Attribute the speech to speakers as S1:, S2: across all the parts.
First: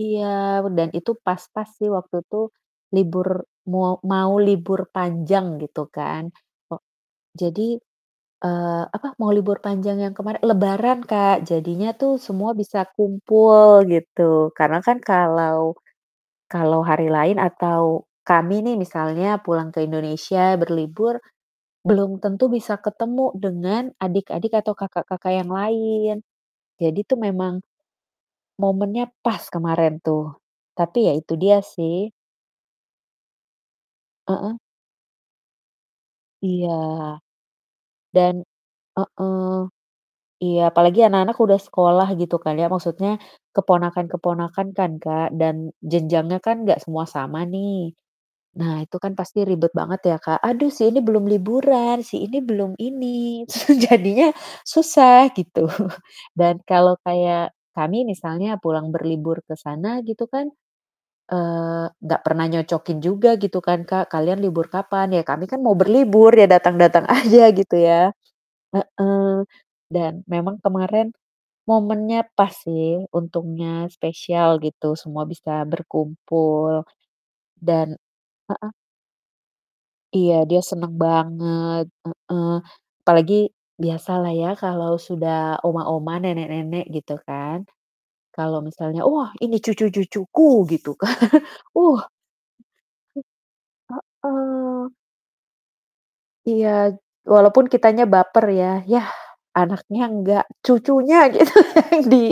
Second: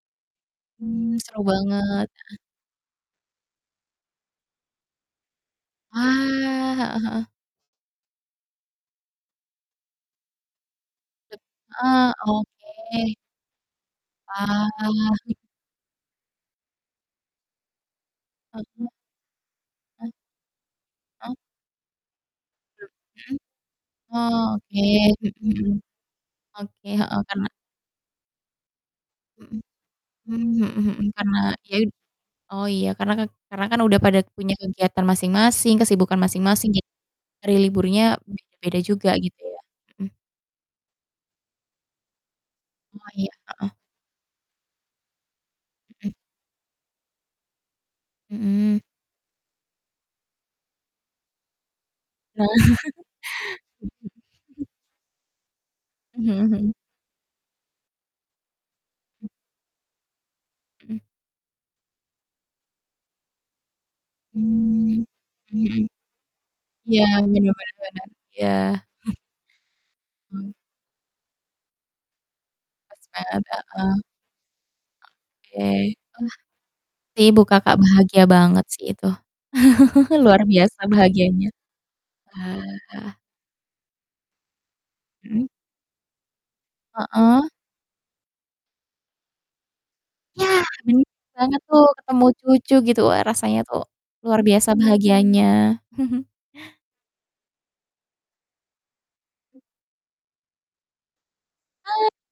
S1: Iya p dan itu
S2: Mmm, seru
S1: pas-pas sih
S2: banget,
S1: waktu
S2: heeh.
S1: itu, libur moa mau libur panjang gitu
S2: Wah,
S1: kan.
S2: heeh
S1: Po
S2: heeh.
S1: jadi, eee, apa, mau libur panjang yang kemarin lebaran
S2: Bet
S1: Kak jadinya
S2: heeh,
S1: tuh semua bisa
S2: oke.
S1: kumpul gitu.
S2: Wah.
S1: Karena kan
S2: I
S1: kalau kalau hari lain atau kami nih
S2: Oke.
S1: misalnya pulang ke
S2: Ah
S1: Indonesia berlibur,
S2: Ah
S1: belum tentu bisa ketemu
S2: Hmm?
S1: dengan adik-adik
S2: Oh
S1: atau
S2: oke,
S1: kakak-kakak yang
S2: mhm,
S1: lain.
S2: oke,
S1: Jadi tuh
S2: heeh, karena
S1: memang, momennya pas
S2: Mhm.
S1: kemarin tuh,
S2: Mmm, mhm mhm,
S1: tapi ya itu
S2: karena
S1: dia
S2: dia ud
S1: sih.
S2: oh iya, karena kek karena kan udah pada punya
S1: Heeh.
S2: kegiatan masing-masing, kesibukan
S1: Iya.
S2: masing-masing, jadi hari liburnya
S1: Dan
S2: beda-beda juga gitu ya.
S1: heeh,
S2: mhm.
S1: iya, palagi anak-anak udah sekolah gitu kan ya, maksudnya
S2: Oh iya, heeh.
S1: keponakan-keponakan kan Kak, dan
S2: Hmm.
S1: jenjangnya kan nggak semua sama nih. Nah
S2: Mhm.
S1: itu kan pasti ribet banget ya Kak, "Aduh sih ini belum liburan, si ini belum ini." su jadinya, susah gitu.
S2: Mmm, mhm
S1: Dan
S2: mhm.
S1: kalau kayak kami misalnya, pulang berlibur ke sana gitu kan,
S2: Mhm.
S1: eee, nggak pernah nyocokin juga gitu kan Kak, "Kalian libur
S2: Mmm,
S1: kapan ya?" ya kami kan mau
S2: mhm.
S1: berlibur, ya
S2: Iya,
S1: datang-datang aja,
S2: benar benar
S1: gitu
S2: benar.
S1: ya.
S2: Iya.
S1: Heeh, dan,
S2: Mmm.
S1: memang kemarin momennya pas
S2: Pas
S1: sih,
S2: bange,
S1: untungnya
S2: heeh.
S1: spesial gitu, semua bisa
S2: Oke, wah,
S1: berkumpul,
S2: ibu Kakak
S1: dan
S2: bahagia banget
S1: heeh?
S2: sih itu.
S1: Iya
S2: Luar
S1: dia
S2: biasa
S1: seneng
S2: bahagianya,
S1: banget, heeh.
S2: wah.
S1: Apalagi, biasalah ya kalau
S2: Mhm.
S1: sudah oma-oma, nenek-nenek gitu
S2: Heeh.
S1: kan. Kalau misalnya, "Oh wah ini cucu-cucuku,"
S2: Ya,
S1: gitu
S2: benar
S1: kan,
S2: banget tuh
S1: weh
S2: ketemu cucu gitu, wah rasanya tuh, luar biasa
S1: heeh.
S2: bahagianya.
S1: Iya t walaupun kitanya baper ya, "Yah, anaknya nggak, cucunya gitu
S2: A
S1: yang di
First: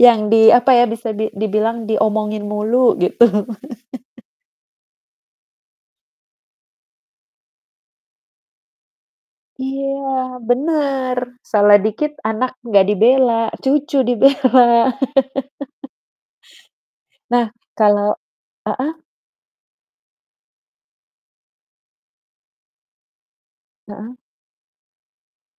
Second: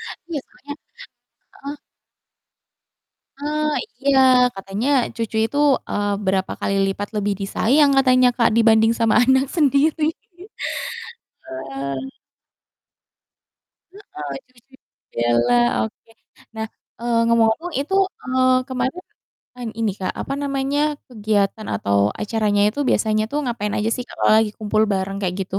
S1: yang
S2: ya
S1: di apa
S2: soalnya
S1: ya, bisa di
S2: heeh?
S1: dibilang, diomongin mulu" gitu.
S2: Eee, iya. Katanya, cucu itu, eee, berapa kali lipat lebih disayang katanya Kak dibanding sama anak sendiri.
S1: Iya benar, salah
S2: Wah.
S1: dikit anak nggak dibela, cucu
S2: Heeh,
S1: dibela.
S2: [unintelligible] bela, oke. Nah, eee,
S1: Nah,
S2: ngomong-ngomong itu,
S1: kalau
S2: eee,
S1: heeh?
S2: kemarin, an ini Kak, apa namanya, kegiatan atau acaranya itu biasanya tuh ngapain aja sih Kak
S1: Heeh.
S2: kalau lagi kumpul bareng kayak gitu?